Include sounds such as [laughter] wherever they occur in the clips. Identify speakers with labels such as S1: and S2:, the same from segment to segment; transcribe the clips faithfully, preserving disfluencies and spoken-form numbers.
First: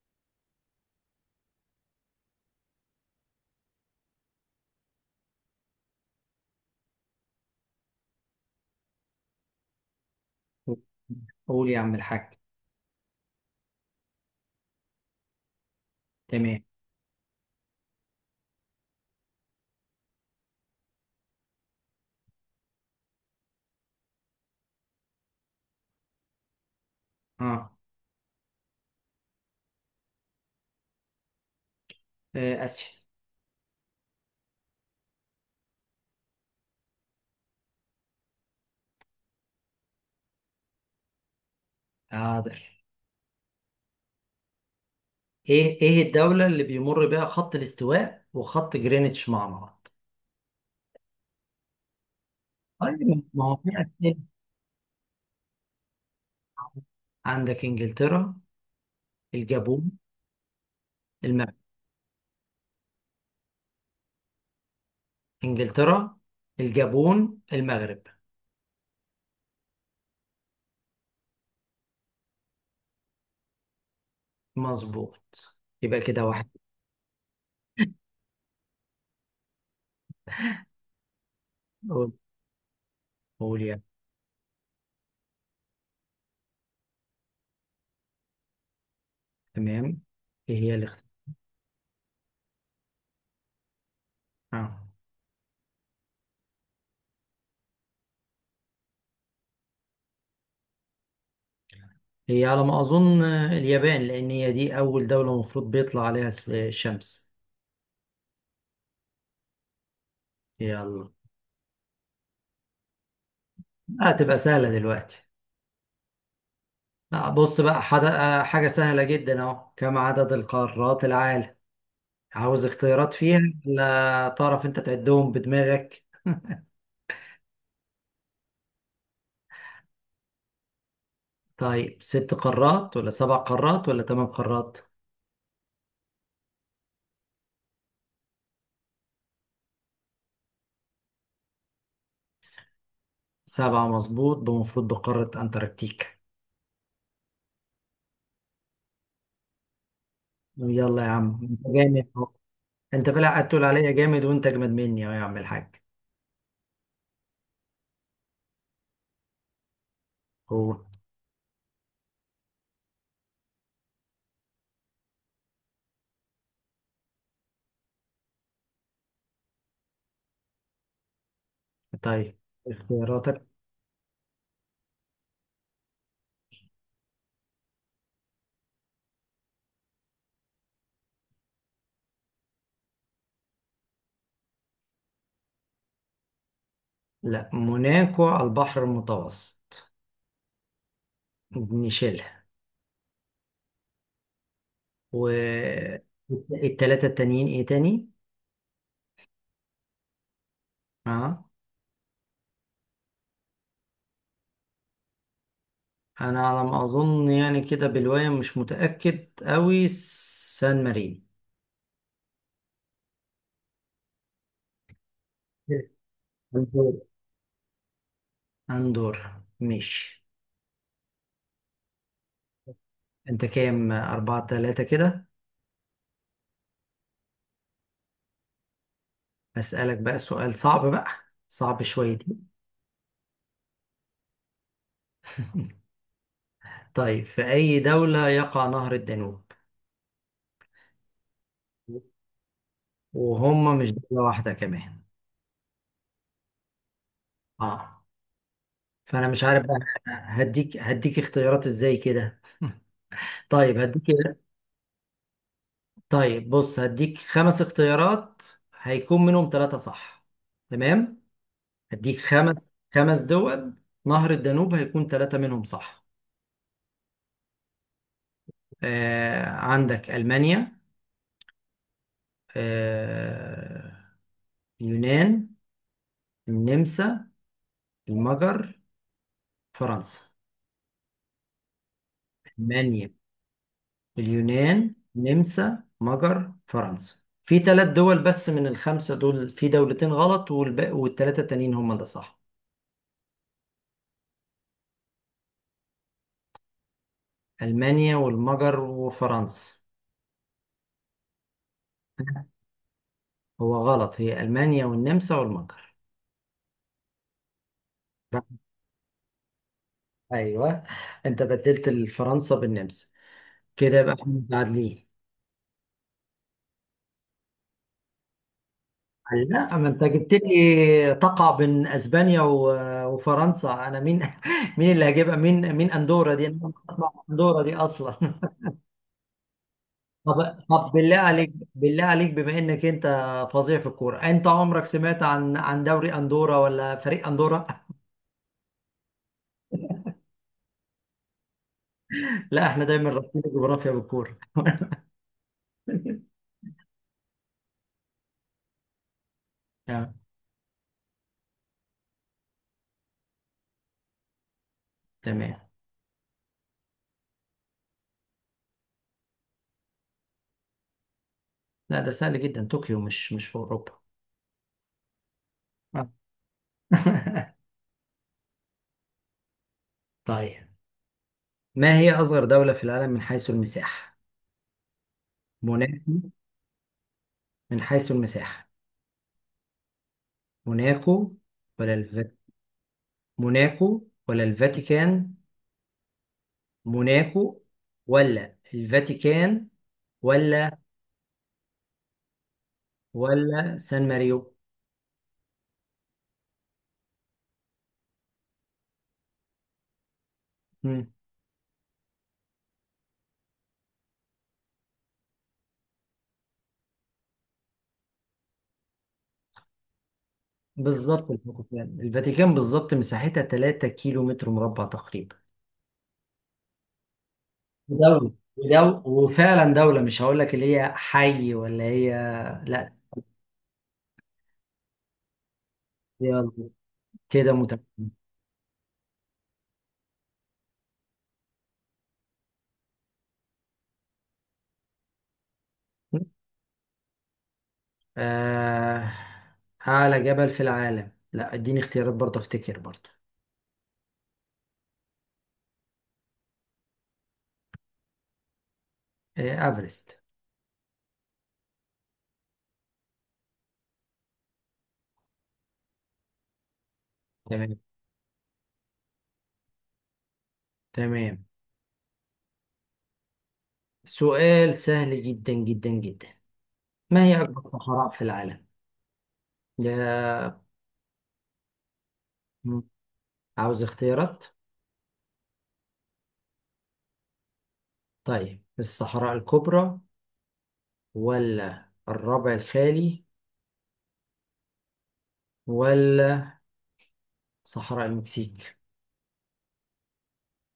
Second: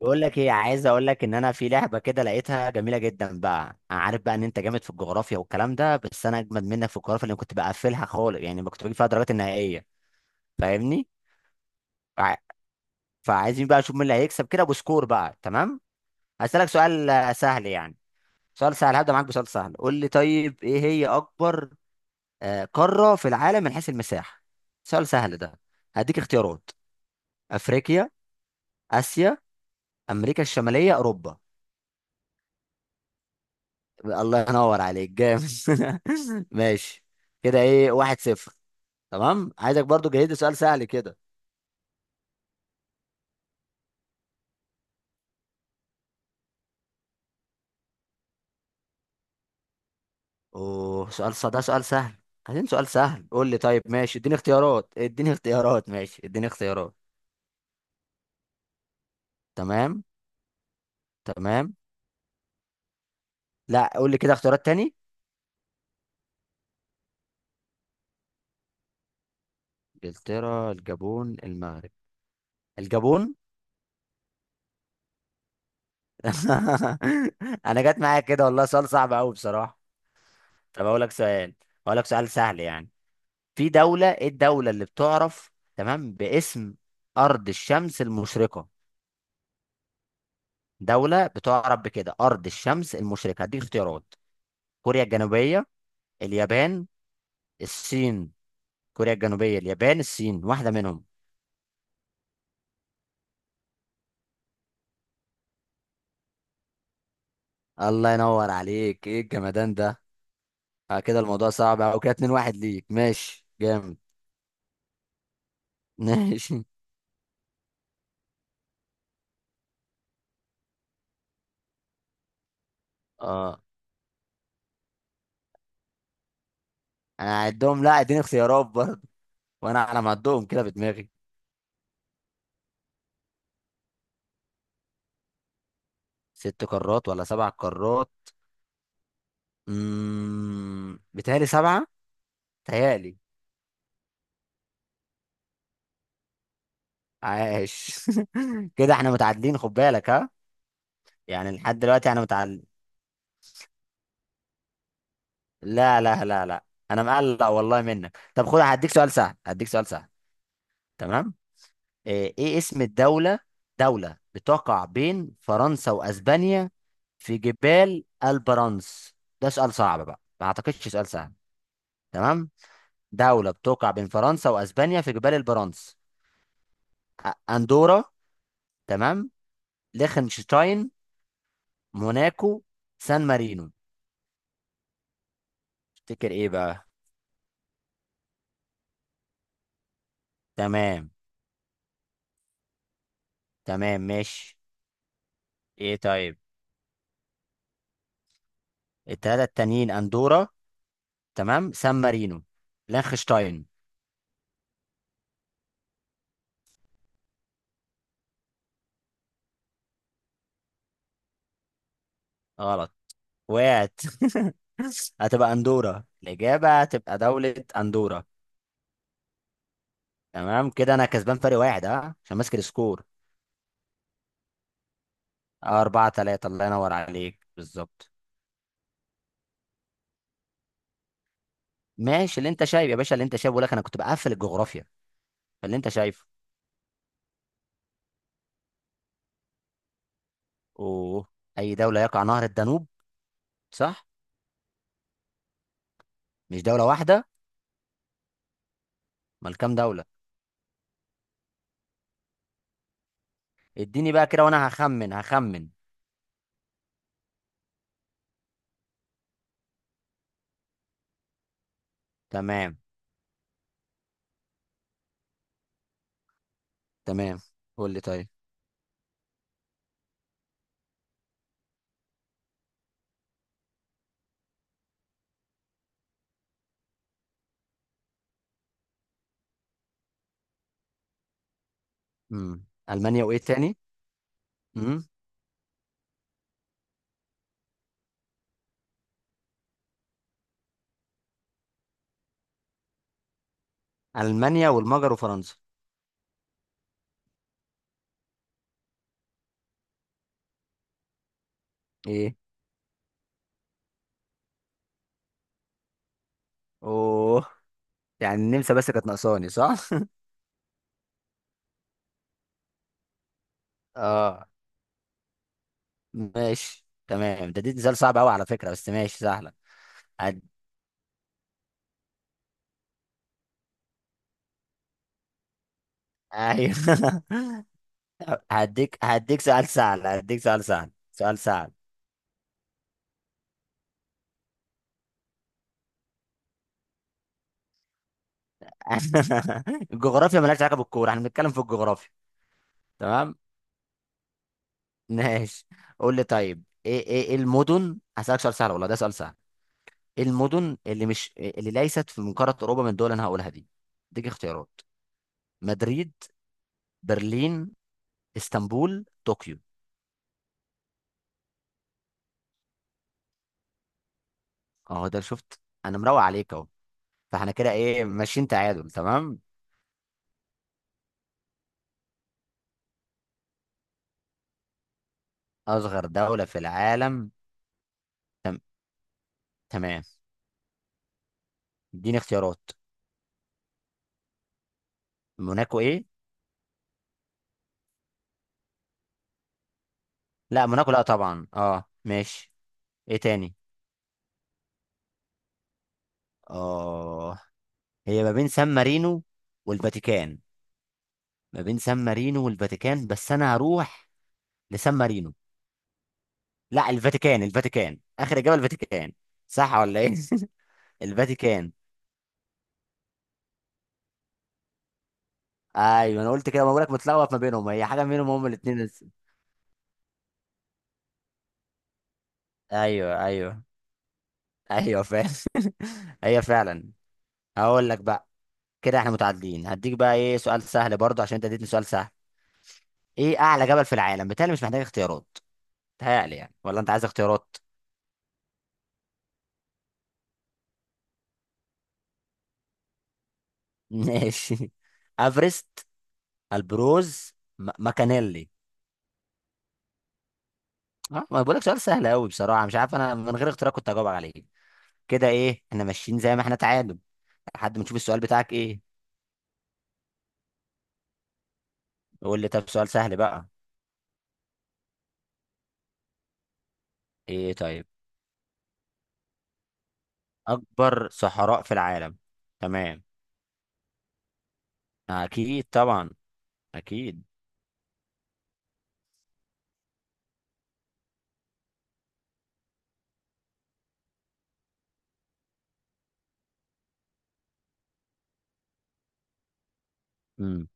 S1: بقول لك ايه، عايز اقول لك ان انا في لعبه كده لقيتها جميله جدا بقى. انا عارف بقى ان انت جامد في الجغرافيا والكلام ده، بس انا اجمد منك في الجغرافيا اللي كنت بقفلها خالص، يعني ما كنت بجيب فيها درجات النهائيه. فاهمني؟
S2: قول يا عم الحاج.
S1: فع- فعايزين بقى نشوف مين اللي هيكسب كده بسكور بقى. تمام.
S2: تمام.
S1: هسألك سؤال آه، سهل يعني. سؤال سهل، هبدأ معاك بسؤال سهل. قول لي طيب، ايه هي اكبر آه، قاره في العالم من حيث المساحه؟ سؤال سهل ده. هديك اختيارات.
S2: اه.
S1: افريقيا، اسيا، امريكا الشماليه، اوروبا.
S2: آه، اسيا.
S1: الله ينور عليك، جامد. [laughs] ماشي. كده ايه؟ واحد صفر. تمام. عايزك برضو جهز لي سؤال سهل كده.
S2: حاضر. ايه ايه الدولة اللي بيمر بها خط الاستواء وخط جرينتش مع بعض؟
S1: اوه، سؤال ص- ده سؤال سهل. عايزين سؤال
S2: طيب،
S1: سهل؟
S2: ما
S1: قول
S2: هو
S1: لي
S2: في
S1: طيب، ماشي.
S2: اسئلة.
S1: اديني اختيارات اديني اختيارات، ماشي، اديني اختيارات.
S2: عندك انجلترا، الجابون،
S1: تمام.
S2: المغرب.
S1: تمام. لا، قول لي كده اختيارات تاني.
S2: انجلترا، الجابون، المغرب.
S1: انجلترا، الجابون، المغرب. الجابون.
S2: مظبوط. يبقى
S1: [laughs]
S2: كده واحد.
S1: انا جت معايا كده، والله سؤال صعب قوي بصراحة. طب اقول لك سؤال، اقول لك
S2: قول
S1: سؤال سهل يعني.
S2: قول
S1: في
S2: يا.
S1: دولة، ايه الدولة اللي بتعرف تمام باسم أرض الشمس المشرقة؟
S2: تمام. ايه هي الاختيار.
S1: دولة بتعرف بكده أرض الشمس المشرقة. هديك اختيارات.
S2: آه.
S1: كوريا الجنوبية، اليابان، الصين. كوريا الجنوبية، اليابان، الصين، واحدة منهم.
S2: هي على ما اظن آه، اليابان، لان هي دي اول دولة المفروض بيطلع عليها الشمس.
S1: الله ينور عليك، ايه الجمدان ده. آه
S2: يلا.
S1: كده الموضوع صعب او كده. اتنين واحد ليك. ماشي، جامد.
S2: هتبقى سهلة دلوقتي.
S1: [laughs] ماشي.
S2: آه، بص بقى، حد... آه، حاجة سهلة جدا اهو، كم عدد القارات العالم؟ عاوز اختيارات فيها،
S1: اه،
S2: ولا تعرف انت تعدهم بدماغك؟
S1: انا هعدهم. لا، اديني اختيارات برضه. وانا على ما اعدهم كده بدماغي.
S2: طيب، ست قارات ولا سبع قارات ولا ثمان قارات؟
S1: ست قارات ولا سبع قارات؟ امم بتهيألي سبعة. تهيألي.
S2: سبعة مظبوط، بمفروض بقارة انتاركتيكا.
S1: عاش. [laughs] كده احنا متعادلين، خد بالك ها.
S2: يلا يا عم،
S1: يعني
S2: انت
S1: لحد
S2: جامد
S1: دلوقتي انا
S2: اهو.
S1: متعادل.
S2: انت بلا قاعد تقول عليا جامد وانت اجمد مني اهو يا عم الحاج.
S1: لا، لا، لا، لا. انا مقلق والله منك. طب خد، هديك سؤال سهل هديك سؤال سهل.
S2: هو.
S1: تمام. ايه إيه اسم الدولة؟ دولة بتقع بين فرنسا واسبانيا في جبال البرانس. ده سؤال صعب بقى، ما اعتقدش سؤال سهل.
S2: طيب،
S1: تمام.
S2: اختياراتك.
S1: دولة بتقع بين فرنسا واسبانيا في جبال البرانس. أ- اندورا. تمام. ليخنشتاين، موناكو، سان مارينو. تفتكر ايه بقى؟
S2: لا، موناكو على البحر المتوسط.
S1: تمام.
S2: نشيلها.
S1: تمام، ماشي. ايه طيب،
S2: والتلاتة التانيين ايه تاني؟
S1: التلاتة التانيين اندورا.
S2: اه.
S1: تمام. سان مارينو، لانخشتاين.
S2: انا على ما اظن، يعني كده بالواية مش متأكد اوي، سان مارين.
S1: غلط. وقعت. [laughs] هتبقى اندورا، الاجابة
S2: أندورا.
S1: هتبقى دولة اندورا.
S2: أندورا ماشي.
S1: تمام، كده انا كسبان فرق واحد، اه، عشان ماسك السكور.
S2: انت كام؟ أربعة تلاتة كده.
S1: آه، اربعة تلاتة، الله ينور عليك بالظبط.
S2: أسألك بقى سؤال صعب بقى. صعب
S1: ماشي، اللي
S2: شويتين.
S1: انت شايف يا باشا، اللي انت شايفه. بقول لك انا كنت بقفل الجغرافيا. فاللي
S2: [laughs]
S1: انت شايفه.
S2: طيب، في أي دولة يقع نهر الدانوب؟
S1: اوه، اي دولة يقع نهر الدانوب؟
S2: وهم مش
S1: صح،
S2: دولة واحدة كمان.
S1: مش دولة واحدة.
S2: اه. فأنا مش
S1: امال
S2: عارف
S1: كام
S2: بقى.
S1: دولة؟
S2: هديك هديك اختيارات ازاي كده. [laughs] طيب هديك.
S1: اديني بقى كده، وانا هخمن. هخمن
S2: طيب بص، هديك خمس اختيارات. هيكون منهم ثلاثة صح. تمام. هديك خمس
S1: تمام.
S2: خمس دول. نهر الدانوب هيكون ثلاثة منهم صح.
S1: تمام، قول لي طيب.
S2: آه عندك ألمانيا. آه اليونان، النمسا، المجر، فرنسا.
S1: امم
S2: ألمانيا،
S1: المانيا، وايه تاني؟
S2: اليونان،
S1: امم
S2: النمسا، مجر، فرنسا. في ثلاث دول بس من الخمسة دول، في دولتين غلط والباقي والثلاثة التانيين هم اللي صح.
S1: المانيا والمجر وفرنسا.
S2: ألمانيا والمجر وفرنسا.
S1: ايه؟
S2: هو غلط، هي ألمانيا والنمسا والمجر.
S1: اوه، يعني النمسا بس كانت ناقصاني، صح.
S2: أيوه. أنت بدلت فرنسا بالنمسا. كده يبقى احنا
S1: اه،
S2: متعادلين.
S1: ماشي تمام. ده دي سؤال صعب قوي على فكره، بس ماشي، سهله.
S2: لا، ما أنت جبت
S1: هد...
S2: لي تقع بين أسبانيا و- وفرنسا، أنا مين. [laughs] مين اللي هجيبها، مين مين أندورا دي، أنا ما أسمع
S1: ايوه. [laughs]
S2: أندورا دي أصلا. [laughs]
S1: هديك هديك سؤال سهل، هديك
S2: طب
S1: سؤال سهل
S2: طب بالله
S1: سؤال
S2: عليك،
S1: سهل.
S2: بالله عليك، بما إنك أنت فظيع في الكورة، أنت عمرك سمعت عن عن دوري أندورا ولا فريق أندورا؟
S1: [laughs] الجغرافيا مالهاش علاقه بالكوره، احنا بنتكلم في الجغرافيا.
S2: [laughs] لا، احنا دايما
S1: تمام،
S2: رابطين الجغرافيا بالكورة.
S1: ماشي. قول لي طيب، ايه ايه إيه المدن. هسألك سؤال سهل، والله ده سؤال سهل.
S2: آه،
S1: المدن اللي مش اللي ليست في من قارة أوروبا من الدول اللي أنا هقولها دي. اديك اختيارات.
S2: تمام.
S1: مدريد، برلين، اسطنبول، طوكيو.
S2: لا، ده سهل جدا، طوكيو مش مش في أوروبا.
S1: اهو ده شفت. أنا
S2: آه.
S1: مروق عليك أهو.
S2: [laughs]
S1: فاحنا كده إيه؟ ماشيين تعادل. تمام.
S2: طيب، ما هي أصغر دولة في العالم من حيث المساحة؟
S1: أصغر
S2: موناكو.
S1: دولة في العالم.
S2: من حيث المساحة.
S1: تمام.
S2: موناكو، ولا
S1: اديني
S2: الف...
S1: اختيارات.
S2: موناكو ولا الفاتيكان.
S1: موناكو إيه؟
S2: موناكو ولا الفاتيكان
S1: لا،
S2: ولا.
S1: موناكو لا طبعا، أه ماشي. إيه تاني؟
S2: ولا سان ماريو.
S1: أه، هي ما بين سان مارينو والفاتيكان.
S2: مم.
S1: ما بين سان مارينو والفاتيكان، بس أنا هروح لسان مارينو. لا، الفاتيكان، الفاتيكان اخر اجابه، الفاتيكان. صح ولا ايه؟ [laughs]
S2: بالظبط
S1: الفاتيكان.
S2: الفاتيكان، الفاتيكان بالظبط، مساحتها ثلاثة كيلو متر مربع تقريبا.
S1: ايوه، انا قلت كده، ما بقولك متلخبط ما بينهم، هي حاجه منهم،
S2: دولة،
S1: هم الاثنين
S2: ودولة
S1: بس.
S2: وفعلا دولة، مش هقول لك اللي هي حي ولا هي. لا.
S1: ايوه، ايوه. ايوه فعلا. [laughs] هي
S2: يلا.
S1: فعلا.
S2: كده
S1: هقول لك
S2: متكامل.
S1: بقى. كده احنا متعادلين. هديك بقى، ايه، سؤال سهل برضه عشان انت اديتني سؤال سهل. ايه اعلى جبل في العالم؟ بالتالي مش محتاج اختيارات. بيتهيألي يعني، ولا انت عايز اختيارات؟
S2: آه، أعلى جبل في العالم، لا اديني اختيارات برضه، أفتكر برضه.
S1: [laughs] ماشي. افرست، البروز، م- ماكانيلي.
S2: آه، أفرست.
S1: اه، ما بقولك سؤال سهل قوي بصراحه، مش عارف انا من غير اختيارات كنت هجاوب عليه. كده ايه؟ احنا ماشيين زي ما احنا، تعادل. لحد
S2: تمام.
S1: ما نشوف السؤال بتاعك ايه.
S2: تمام.
S1: قول لي طب سؤال سهل بقى.
S2: سؤال سهل جدا جدا جدا. ما هي
S1: ايه
S2: أكبر
S1: طيب.
S2: صحراء في العالم؟ ده.
S1: اكبر صحراء في العالم.
S2: مم.
S1: تمام.
S2: عاوز اختيارات؟
S1: اكيد طبعا، اكيد.
S2: طيب، الصحراء الكبرى. ولا الربع الخالي. ولا صحراء المكسيك.
S1: امم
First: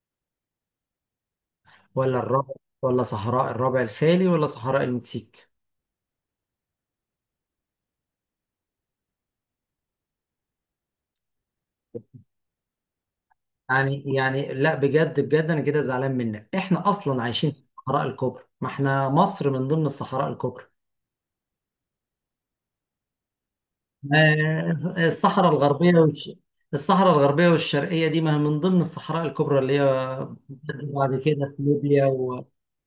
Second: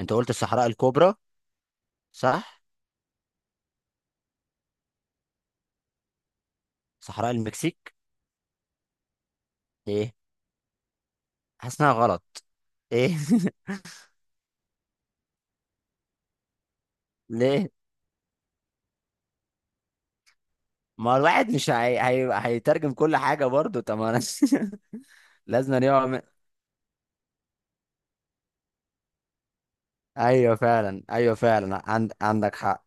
S1: انت قلت الصحراء الكبرى.
S2: ولا الربع.
S1: صح.
S2: ولا صحراء الربع الخالي ولا صحراء المكسيك؟
S1: صحراء المكسيك. ايه؟ حاسس انها غلط. ايه؟
S2: يعني يعني لا، بجد بجد انا كده زعلان منك، احنا اصلا
S1: [laughs]
S2: عايشين في
S1: ليه؟
S2: الصحراء الكبرى، ما احنا مصر من ضمن الصحراء الكبرى.
S1: ما الواحد مش هي... هي... هيترجم كل حاجه برضو، طب ما أنا.
S2: آه،
S1: [laughs]
S2: الصحراء
S1: لازم
S2: الغربيه
S1: يعمل.
S2: والش... الصحراء الغربيه والشرقيه دي ما هي من ضمن الصحراء الكبرى اللي هي
S1: ايوه فعلا،
S2: بعد
S1: ايوه
S2: كده في
S1: فعلا،
S2: ليبيا،
S1: عند... عندك
S2: وفي
S1: حق.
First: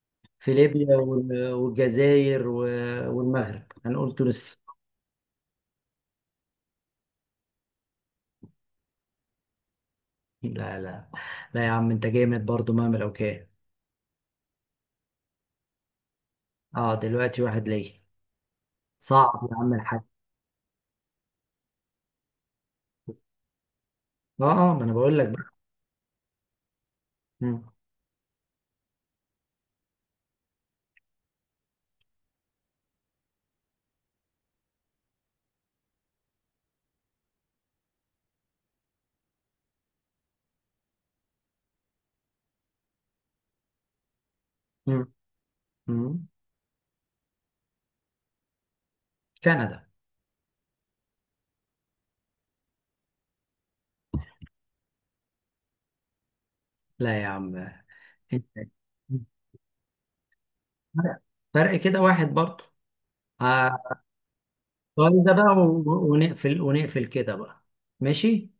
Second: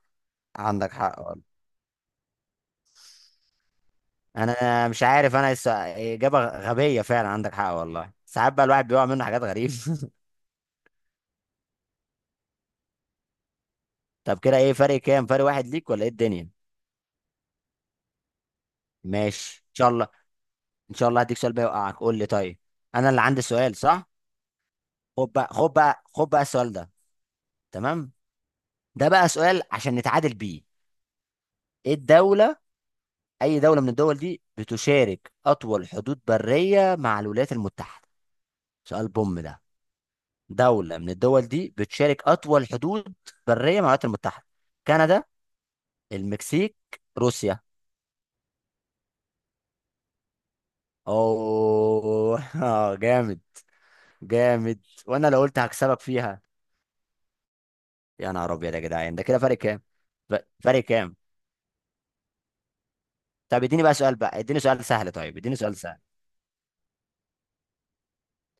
S1: عندك
S2: ليبيا
S1: حق.
S2: وال- والجزائر و- والمغرب، هنقول تونس.
S1: انا مش عارف، انا الس- اجابه غبيه فعلا، عندك حق، والله ساعات بقى الواحد بيقع منه حاجات غريبه.
S2: لا لا لا يا عم، انت جامد برضو مهما لو كان.
S1: [laughs] طب كده ايه؟ فرق كام؟ فرق واحد ليك ولا ايه الدنيا؟
S2: اه، دلوقتي واحد ليا. صعب يا
S1: ماشي، ان
S2: عم
S1: شاء
S2: الحاج.
S1: الله. ان شاء الله هديك سؤال بقى يوقعك. قول لي طيب. انا اللي عندي سؤال، صح.
S2: اه. اه، ما انا بقول لك
S1: خد بقى
S2: بقى.
S1: خد بقى خد بقى السؤال ده.
S2: مم.
S1: تمام. ده بقى سؤال عشان نتعادل بيه. ايه الدوله، اي دوله من الدول دي بتشارك اطول حدود بريه مع الولايات المتحده؟ سؤال بوم ده. دوله من الدول دي بتشارك اطول حدود بريه مع الولايات المتحده.
S2: مم.
S1: كندا،
S2: مم.
S1: المكسيك، روسيا.
S2: كندا.
S1: اوه. [laughs] آه، جامد. جامد. وانا لو قلت هكسبك فيها.
S2: لا يا عم.
S1: يا نهار
S2: انت،
S1: ابيض يا جدعان، ده كده فرق كام؟ ف- فرق كام؟
S2: فرق فرق كده واحد برضه.
S1: طب اديني بقى
S2: آه،
S1: سؤال بقى، اديني سؤال سهل،
S2: السؤال ده
S1: طيب
S2: بقى
S1: اديني سؤال سهل.
S2: و- ونقفل ونقفل كده بقى. ماشي.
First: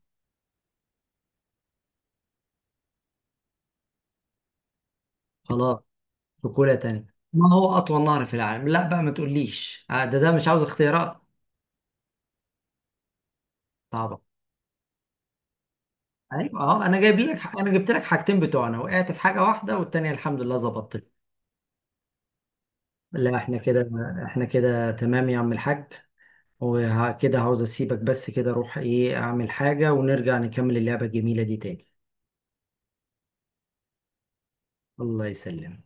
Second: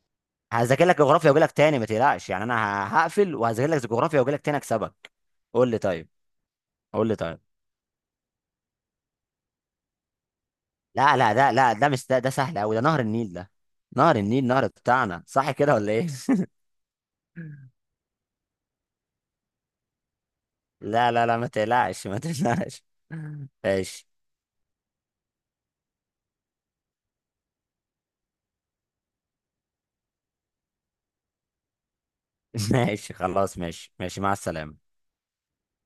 S1: هذاكر لك جغرافيا واجي لك تاني، ما تقلقش يعني، انا ه- هقفل وهذاكر لك جغرافيا واجي لك تاني اكسبك. قول لي
S2: خلاص.
S1: طيب
S2: بكولة تانية،
S1: قول لي طيب.
S2: ما هو أطول نهر في العالم؟ لا بقى، ما تقوليش آه، ده ده مش عاوز اختيارات.
S1: لا، لا، ده لا ده مش ده, ده سهل قوي، ده نهر النيل ده. نهر
S2: طبعا.
S1: النيل، نهر بتاعنا، صح كده ولا ايه؟ [laughs]
S2: ايوه اهو، انا جايب لك انا جبت لك حاجتين بتوعنا، وقعت في حاجه واحده والتانيه الحمد لله
S1: لا،
S2: ظبطت.
S1: لا، لا، ما تقلقش، ما تقلقش.
S2: لا،
S1: [laughs]
S2: احنا كده.
S1: ماشي.
S2: احنا كده تمام يا عم الحاج. وكده عاوز اسيبك، بس كده اروح ايه اعمل حاجه، ونرجع نكمل اللعبه الجميله دي تاني.
S1: [laughs] ماشي خلاص، ماشي، ماشي مع السلامة.
S2: الله يسلمك.